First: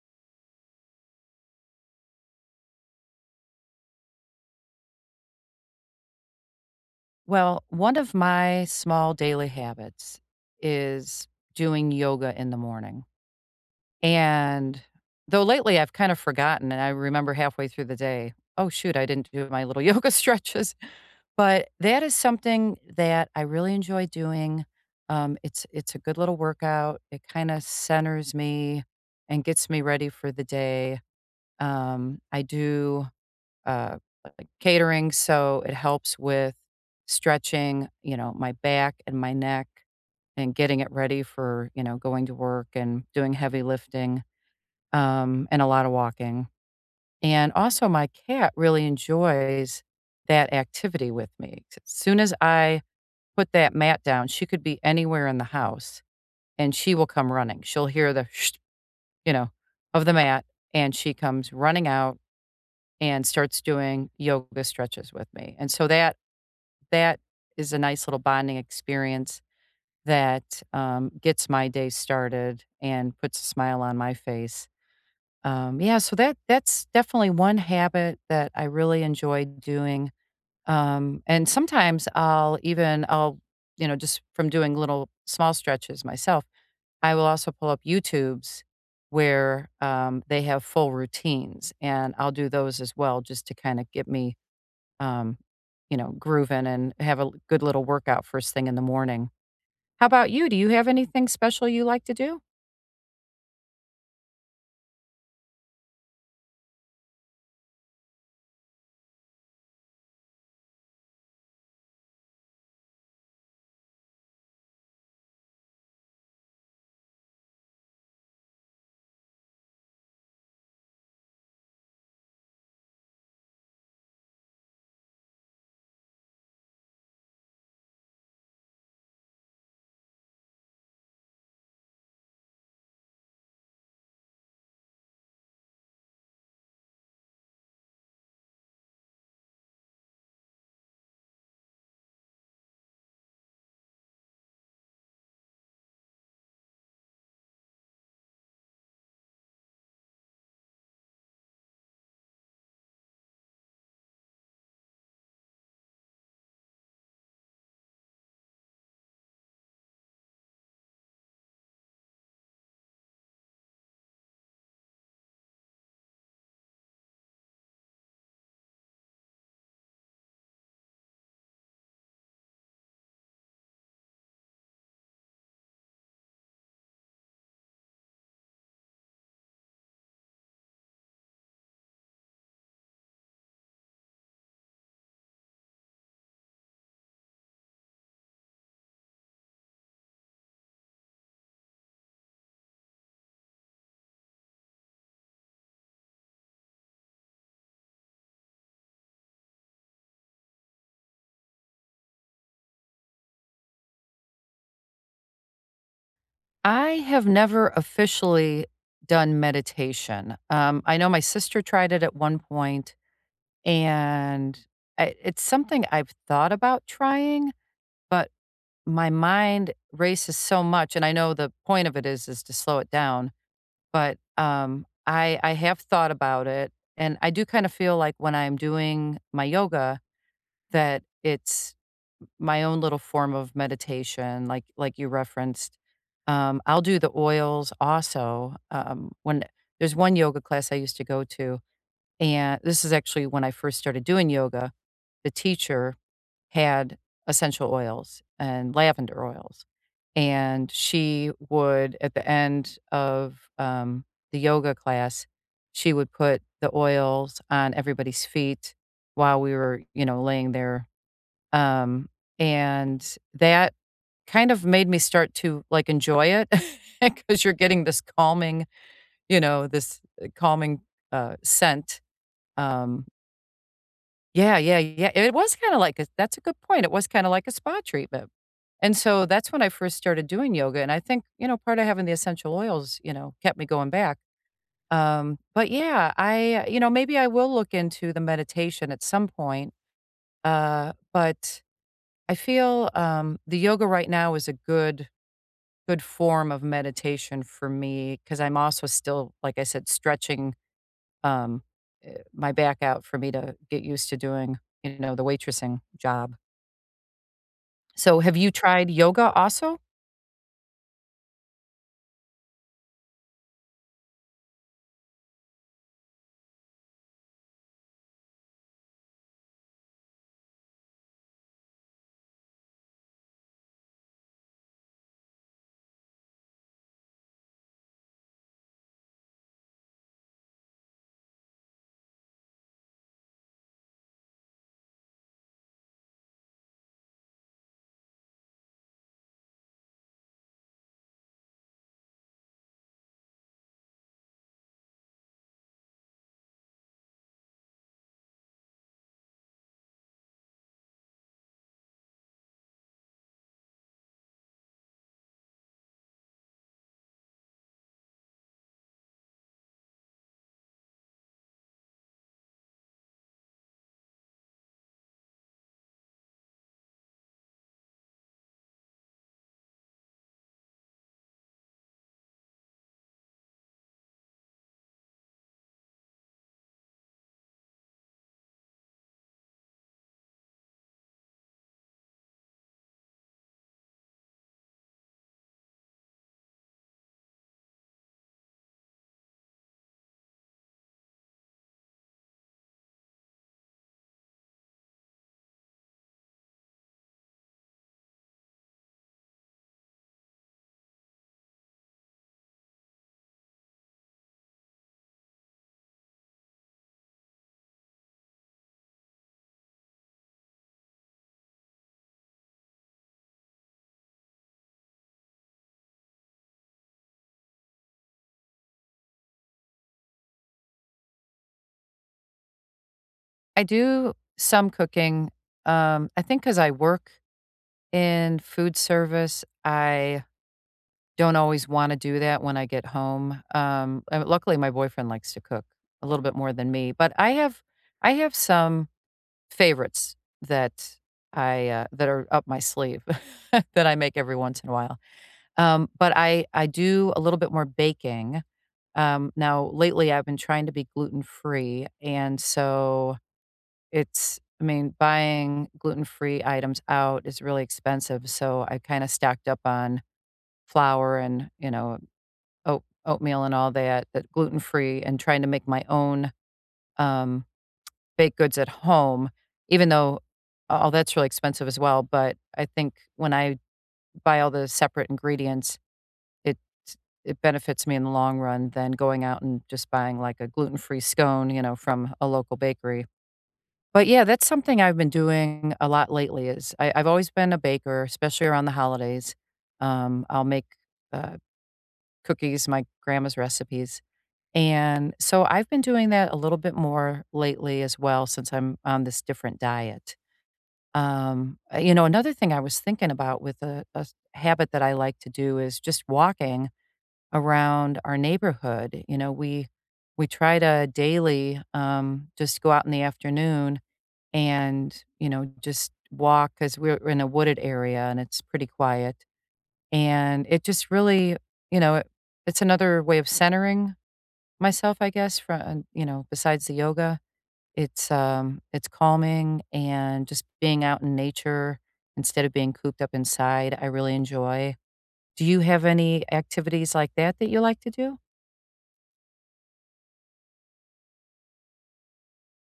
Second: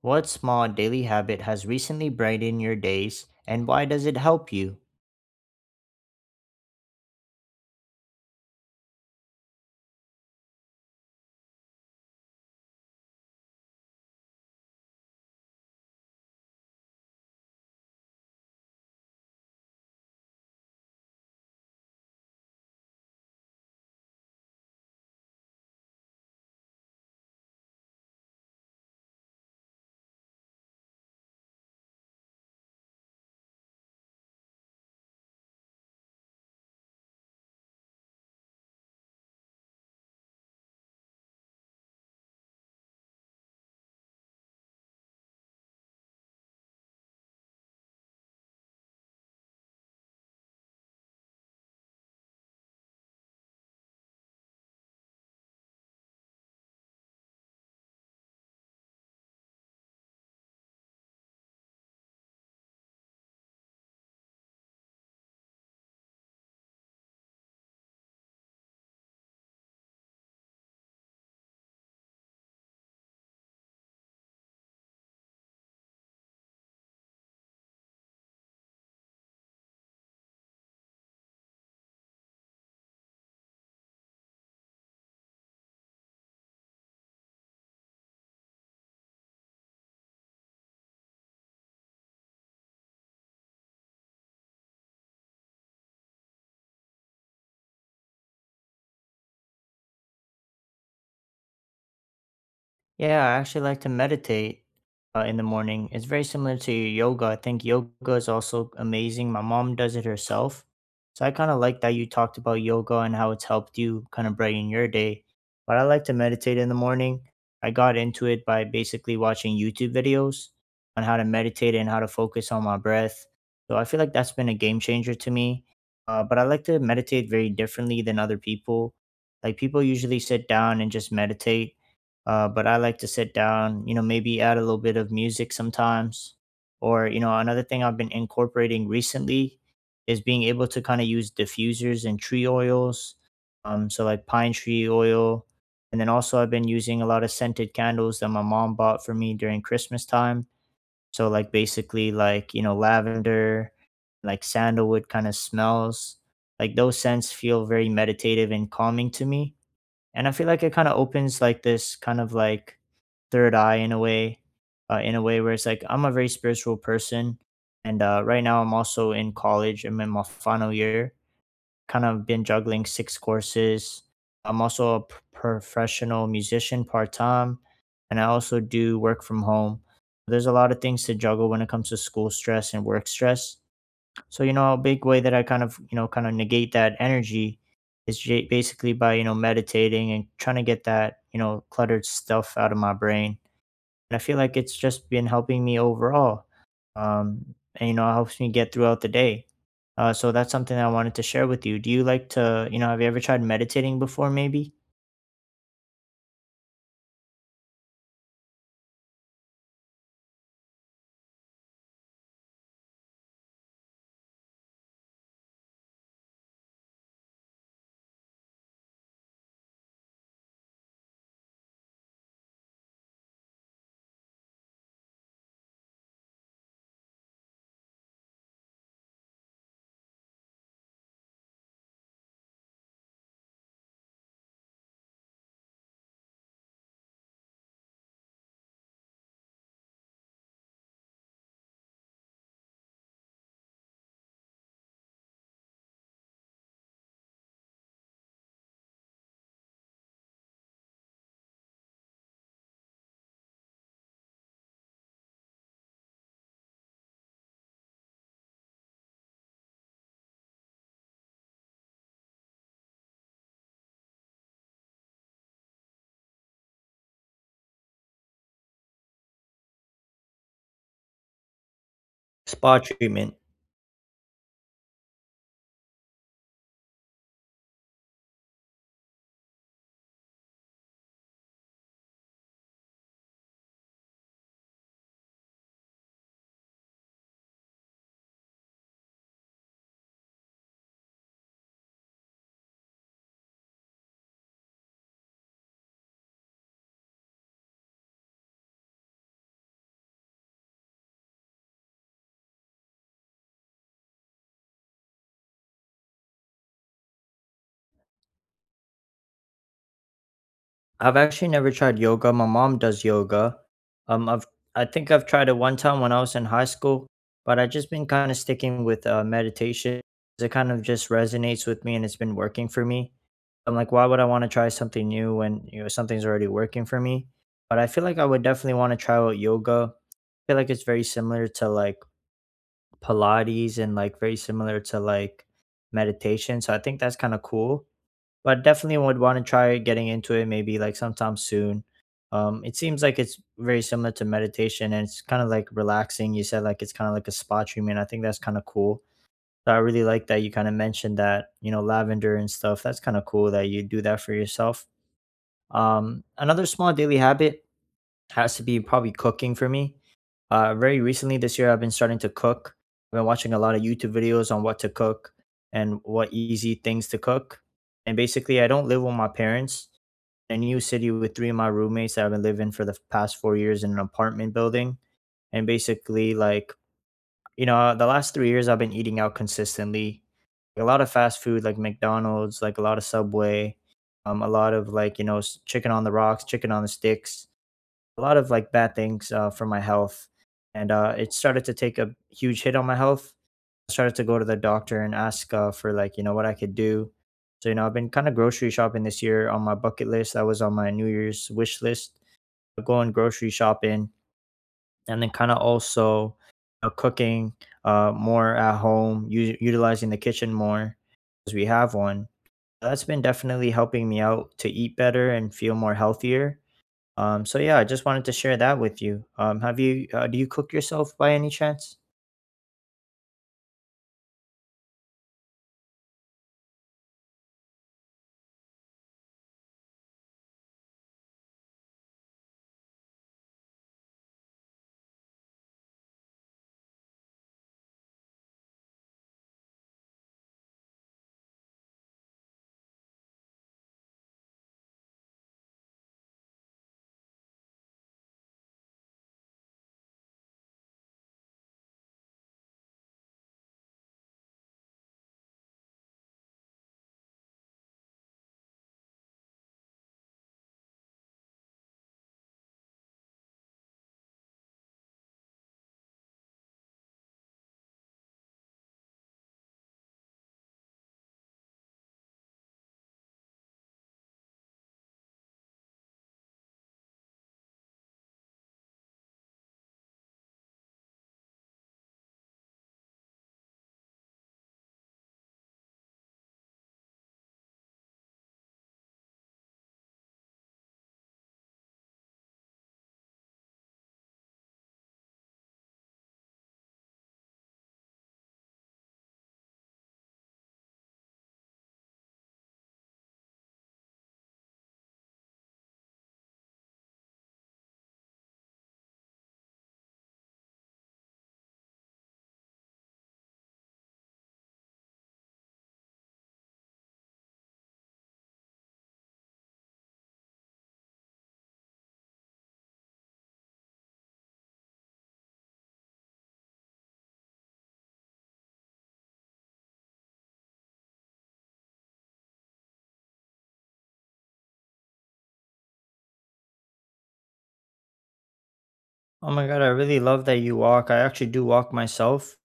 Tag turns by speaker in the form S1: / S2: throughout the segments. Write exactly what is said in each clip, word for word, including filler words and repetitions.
S1: What small daily habit has recently brightened your days and why does it help you?
S2: Well, one of my small daily habits is doing yoga in the morning. And though lately I've kind of forgotten, and I remember halfway through the day, oh, shoot, I didn't do my little yoga stretches. But that is something that I really enjoy doing. Um, it's it's a good little workout. It kind of centers me and gets me ready for the day. Um, I do uh, catering, so it helps with stretching, you know, my back and my neck and getting it ready for, you know, going to work and doing heavy lifting, um, and a lot of walking. And also my cat really enjoys that activity with me. As soon as I put that mat down, she could be anywhere in the house and she will come running. She'll hear the, you know, of the mat and she comes running out and starts doing yoga stretches with me. And so that that is a nice little bonding experience that, um, gets my day started and puts a smile on my face. Um, yeah, so that that's definitely one habit that I really enjoy doing, um, and sometimes I'll even I'll, you know, just from doing little small stretches myself, I will also pull up YouTubes where, um, they have full routines, and I'll do those as well just to kinda get me um, you know, grooving and have a good little workout first thing in the morning. How about you? Do you have anything special you like to do?
S1: Yeah, I actually like to meditate uh, in the morning. It's very similar to yoga. I think yoga is also amazing. My mom does it herself. So I kind of like that you talked about yoga and how it's helped you kind of brighten your day. But I like to meditate in the morning. I got into it by basically watching YouTube videos on how to meditate and how to focus on my breath. So I feel like that's been a game changer to me. Uh, but I like to meditate very differently than other people. Like people usually sit down and just meditate uh, but I like to sit down, you know, maybe add a little bit of music sometimes. Or, you know, another thing I've been incorporating recently is being able to kind of use diffusers and tree oils. Um, so, like pine tree oil. And then also, I've been using a lot of scented candles that my mom bought for me during Christmas time. So, like, basically, like, you know, lavender, like sandalwood kind of smells. Like, those scents feel very meditative and calming to me. And I feel like it kind of opens like this kind of like third eye in a way, uh, in a way where it's like I'm a very spiritual person, and uh, right now I'm also in college. I'm in my final year. Kind of been juggling six courses. I'm also a p- professional musician part time, and I also do work from home. There's a lot of things to juggle when it comes to school stress and work stress. So you know, a big way that I kind of you know kind of negate that energy is j- basically by you know meditating and trying to get that you know cluttered stuff out of my brain. I feel like it's just been helping me overall. Um, and, you know, it helps me get throughout the day. Uh, so that's something that I wanted to share with you. Do you like to, you know, have you ever tried meditating before, maybe?
S2: I have never officially done meditation. Um, I know my sister tried it at one point, and I, it's something I've thought about trying, but my mind races so much, and I know the point of it is is to slow it down. But um, I I have thought about it, and I do kind of feel like when I'm doing my yoga, that it's my own little form of meditation, like like you referenced. Um, I'll do the oils also, um, when there's one yoga class I used to go to, and this is actually when I first started doing yoga. The teacher had essential oils and lavender oils, and she would, at the end of, um, the yoga class, she would put the oils on everybody's feet while we were, you know, laying there um, and that kind of made me start to, like, enjoy it because 'cause you're getting this calming, you know, this uh, calming, uh, scent.
S1: Spa
S2: Um
S1: treatment.
S2: Yeah, yeah, yeah. It was kinda like a that's a good point. It was kinda like a spa treatment. And so that's when I first started doing yoga, and I think, you know, part of having the essential oils, you know, kept me going back. Um, but yeah, I you know, maybe I will look into the meditation at some point, uh, but I feel um, the yoga right now is a good good form of meditation for me because I'm also still, like I said, stretching um, eh, my back out for me to get used to doing, you know, the waitressing job. So, have you tried yoga also?
S1: I've actually never tried yoga. My mom does yoga. Um, I've I think I've tried it one time when I was in high school, but I've just been kind of sticking with uh, meditation. It kind of just resonates with me, and it's been working for me. I'm like, why would I want to try something new when you know something's already working for me? But I feel like I would definitely want to try out yoga. I feel like it's very similar to like Pilates and like very similar to like meditation. So I think that's kind of cool but definitely would want to try getting into it maybe like sometime soon. Um, it seems like it's very similar to meditation and it's kind of like relaxing. You said like it's kind of like a spa treatment. I think that's kind of cool. So I really like that you kind of mentioned that, you know, lavender and stuff. That's kind of cool that you do that for yourself. Um, another small daily habit has to be probably cooking for me. Uh, very recently this year, I've been starting to cook. I've been watching a lot of YouTube videos on what to cook and what easy things to cook. And basically, I don't live with my parents. In a new city with three of my roommates that I've been living for the past four years in an apartment building. And basically, like, you know, the last three years I've been eating out consistently. A lot of fast food, like McDonald's, like a lot of Subway, um, a lot of like, you know, s- chicken on the rocks, chicken on the sticks, a lot of like bad things uh, for my health, and uh, it started to take a huge hit on my health. I started to go to the doctor and ask uh, for like you know what I could do. So you know I've been kind of grocery shopping this year on my bucket list. That was on my New Year's wish list. Going grocery shopping and then kind of also uh, cooking uh, more at home, u- utilizing the kitchen more because we have one. That's been definitely helping me out to eat better and feel more healthier. Um, so yeah, I just wanted to share that with you. Um, have you uh, Do you cook yourself by any chance?
S2: I do some cooking. Um, I think because I work in food service, I don't always want to do that when I get home. Um, and luckily, my boyfriend likes to cook a little bit more than me, but I have I have some favorites that I uh, that are up my sleeve that I make every once in a while. Um, but I I do a little bit more baking. Um, now lately I've been trying to be gluten free, and so it's I mean buying gluten free items out is really expensive. So I kind of stacked up on flour and you know oat, oatmeal and all that that gluten free, and trying to make my own Um, baked goods at home, even though all that's really expensive as well. But I think when I buy all the separate ingredients, it it benefits me in the long run than going out and just buying like a gluten free scone, you know, from a local bakery. But yeah, that's something I've been doing a lot lately. Is I, I've always been a baker, especially around the holidays. Um, I'll make uh, cookies, my grandma's recipes, and so I've been doing that a little bit more lately as well since I'm on this different diet. Um, uh, you know, another thing I was thinking about with a, a s- habit that I like to do is just walking around our neighborhood. You know, we we try to daily um, just go out in the afternoon and you know just walk because we're in a wooded area and it's pretty quiet. And it just really, you know, it, it's another way of centering myself, I guess. From you know, besides the yoga it's, um, it's calming and just being out in nature instead of being cooped up inside, I really enjoy. Do you have any activities like that that you like to do?
S1: Oh my god, I really love that you walk. I actually do walk myself.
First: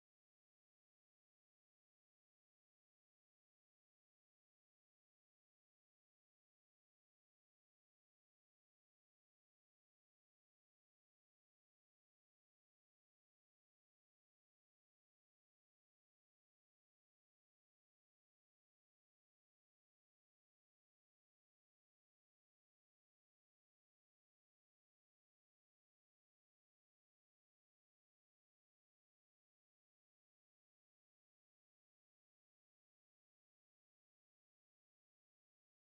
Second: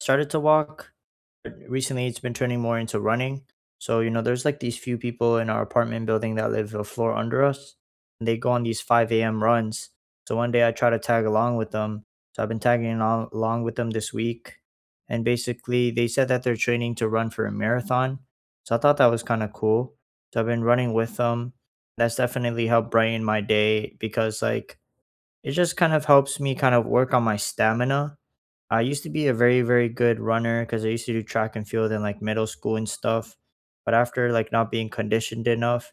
S1: Started to walk recently. It's been turning more into running. So, you know, there's like these few people in our apartment building that live a floor under us. And they go on these five a m runs. So one day I try to tag along with them. So I've been tagging al- along with them this week. And basically, they said that they're training to run for a marathon. So I thought that was kind of cool. So I've been running with them. That's definitely helped brighten my day because, like, it just kind of helps me kind of work on my stamina. I used to be a very, very good runner because I used to do track and field in like middle school and stuff. But after like not being conditioned enough,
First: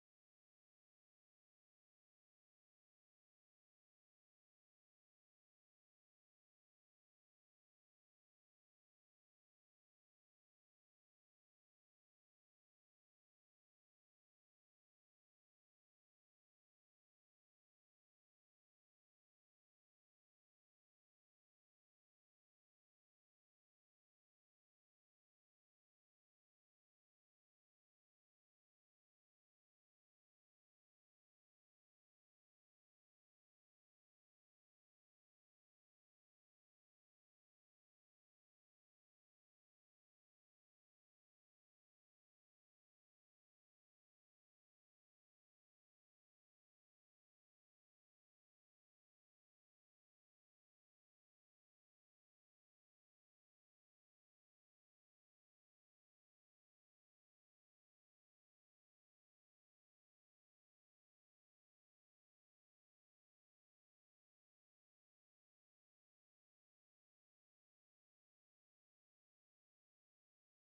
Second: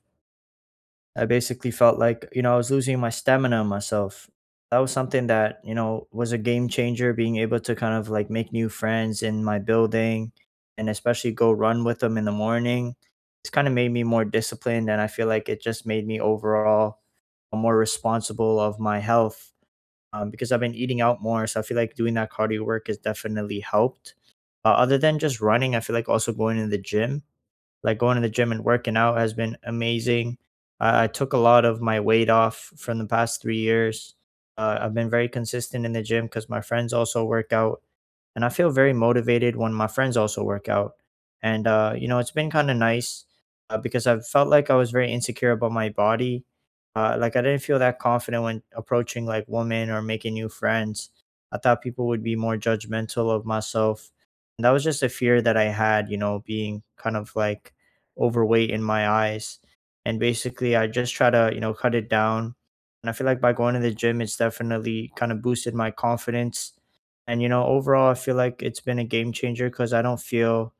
S1: I basically felt like, you know, I was losing my stamina and myself. That was something that, you know, was a game changer being able to kind of like make new friends in my building and especially go run with them in the morning. It's kind of made me more disciplined and I feel like it just made me overall more responsible of my health um, because I've been eating out more. So I feel like doing that cardio work has definitely helped. Uh, other than just running, I feel like also going to the gym, like going to the gym and working out has been amazing. I I took a lot of my weight off from the past three years. Uh, I've been very consistent in the gym because my friends also work out and I feel very motivated when my friends also work out. And uh, you know, it's been kind of nice uh, because I felt like I was very insecure about my body. Uh, like I didn't feel that confident when approaching like women or making new friends. I thought people would be more judgmental of myself. And that was just a fear that I had, you know, being kind of like overweight in my eyes. And basically, I just try to, you know, cut it down. And I feel like by going to the gym, it's definitely kind of boosted my confidence and, you know, overall, I feel like it's been a game changer because I don't feel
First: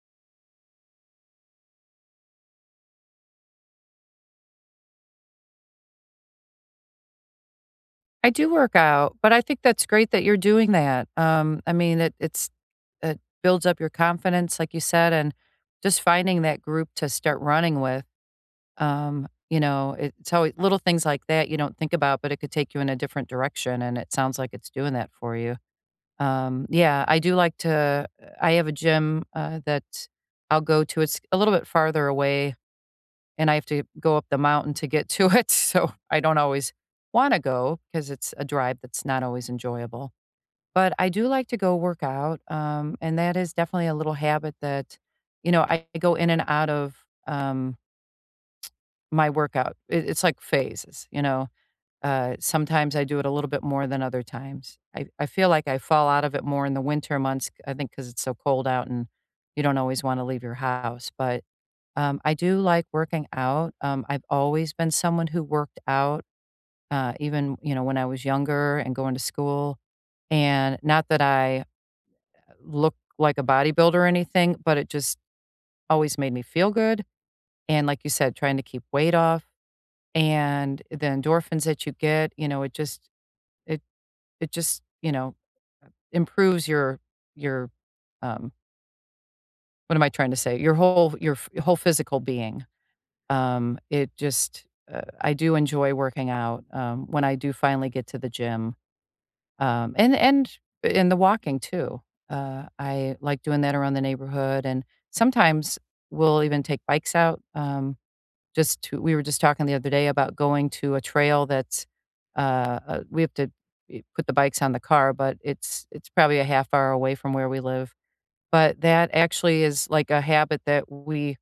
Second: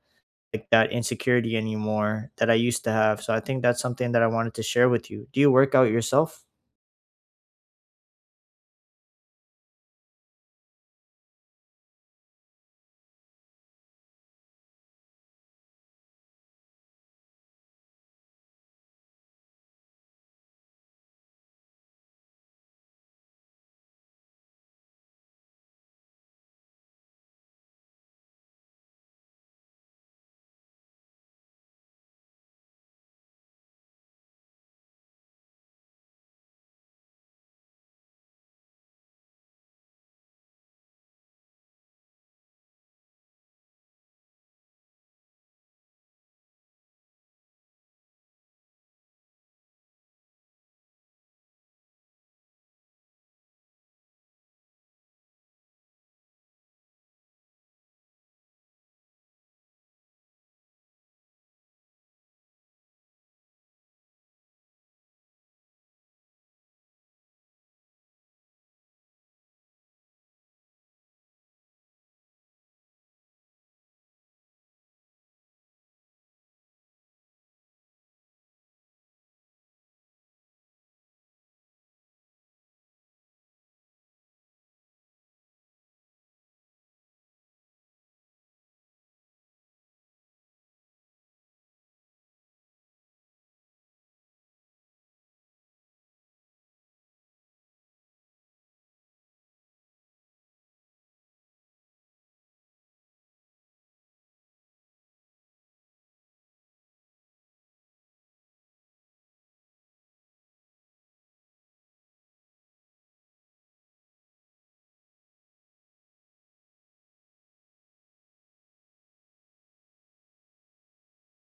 S1: like that insecurity anymore that I used to have. So I think that's something that I wanted to share with you. Do you work out yourself?
S2: I do work out, but I think that's great that you're doing that. Um, I mean, it it's it builds up your confidence, like you said, and just finding that group to start running with. Um, you know, it- it's always little things like that you don't think about, but it could take you in a different direction, and it sounds like it's doing that for you. Um, yeah, I do like to uh, I have a gym, uh, that I'll go to. It's a little bit farther away, and I have to go up the mountain to get to it, so I don't always wanna go go because it's a drive that's not always enjoyable. But I do like to go work out, um, and that is definitely a little habit that, you know, I go in and out of, um, my workout. It it's like phases, you know? Uh, sometimes I do it a little bit more than other times. I, I feel like I fall out of it more in the winter months, I think, because it's so cold out and you don't always want to leave your house. But um, I do like working out. Um, I've always been someone who worked out, uh, even you know when I was younger and going to school. And not that I look like a bodybuilder or anything, but it just always made me feel good. And like you said, trying to keep weight off and the endorphins that you get, you know, it just it It just, you know, improves your your, um what am I trying to say? Your whole your f whole physical being. Um, it just, uh I do enjoy working out, um, when I do finally get to the gym, um, and and in the walking too. Uh, I like doing that around the neighborhood, and sometimes we'll even take bikes out, um Just to we were just talking the other day about going to a trail that's, uh, uh, we have to eh, put the bikes on the car, but it's it's probably a half hour away from where we live. But that actually is like a habit that we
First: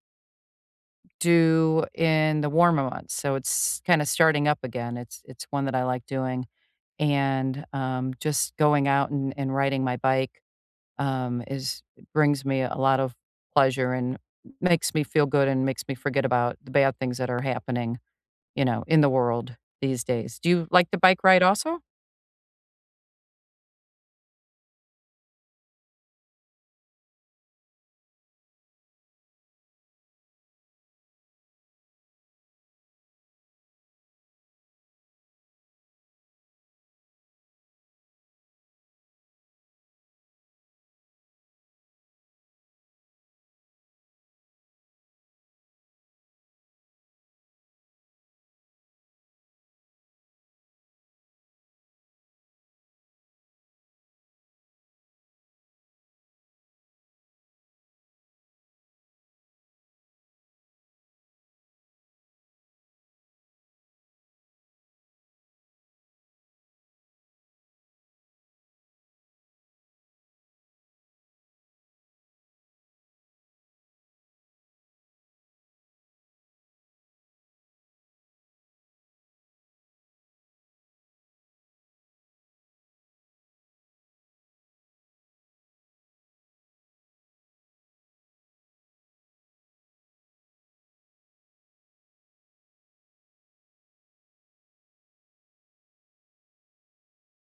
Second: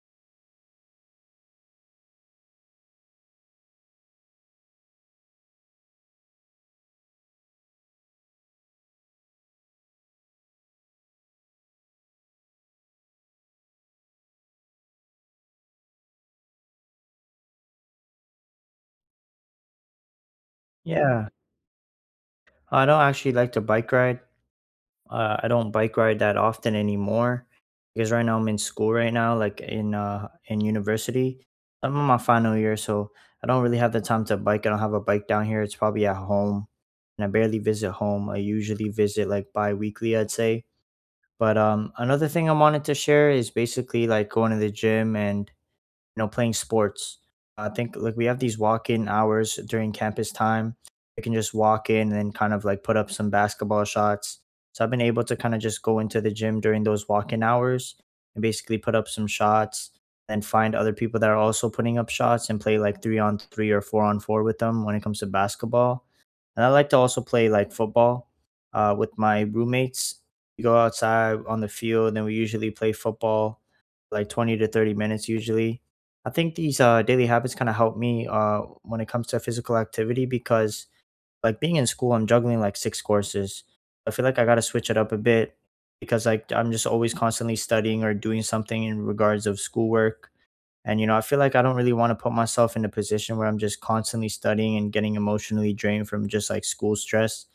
S2: do in the warmer months, so it's kinda starting up again. It's it's one that I like doing, and, um, just going out and and riding my bike, um, is brings me a lot of pleasure and makes me feel good and makes me forget about the bad things that are happening you know, in the world these days. Do you like to bike
S1: Yeah,
S2: ride also?
S1: I don't actually like to bike ride. Uh, I don't bike ride that often anymore because right now I'm in school right now, like in uh in university. I'm in my final year, so I don't really have the time to bike. I don't have a bike down here. It's probably at home, and I barely visit home. I usually visit like bi-weekly, I'd say. But um, another thing I wanted to share is basically like going to the gym and you know playing sports. I think like we have these walk-in hours during campus time. You can just walk in and then kind of like put up some basketball shots. So I've been able to kind of just go into the gym during those walk-in hours and basically put up some shots and find other people that are also putting up shots and play like three on three or four on four with them when it comes to basketball and I like to also play like football uh, with my roommates. We go outside on the field, and we usually play football like twenty to thirty minutes usually. I think these uh, daily habits kind of help me uh, when it comes to physical activity because like being in school, I'm juggling like six courses. So I feel like I got to switch it up a bit because like I'm just always constantly studying or doing something in regards of schoolwork. And, you know, I feel like I don't really want to put myself in a position where I'm just constantly studying and getting emotionally drained from just like school stress.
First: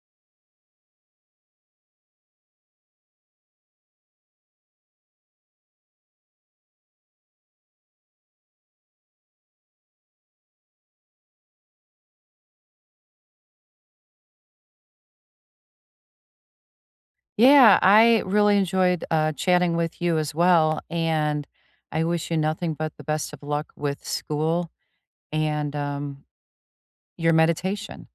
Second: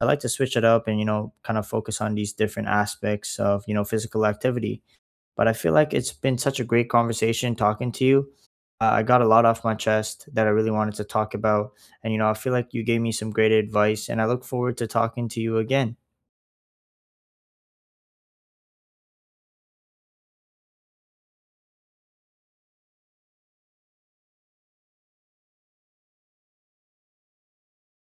S1: I like to switch it up and, you know, kind of focus on these different aspects of, you know, physical activity. But I feel like it's been such a great conversation talking to you. Uh, I got a lot off my chest that I really wanted to talk about. And, you know, I feel like you gave me some great advice and I look forward to talking to you again.
S2: Yeah, I really enjoyed, uh, chatting with you as well, and I wish you nothing but the best of luck with school and, um, your meditation.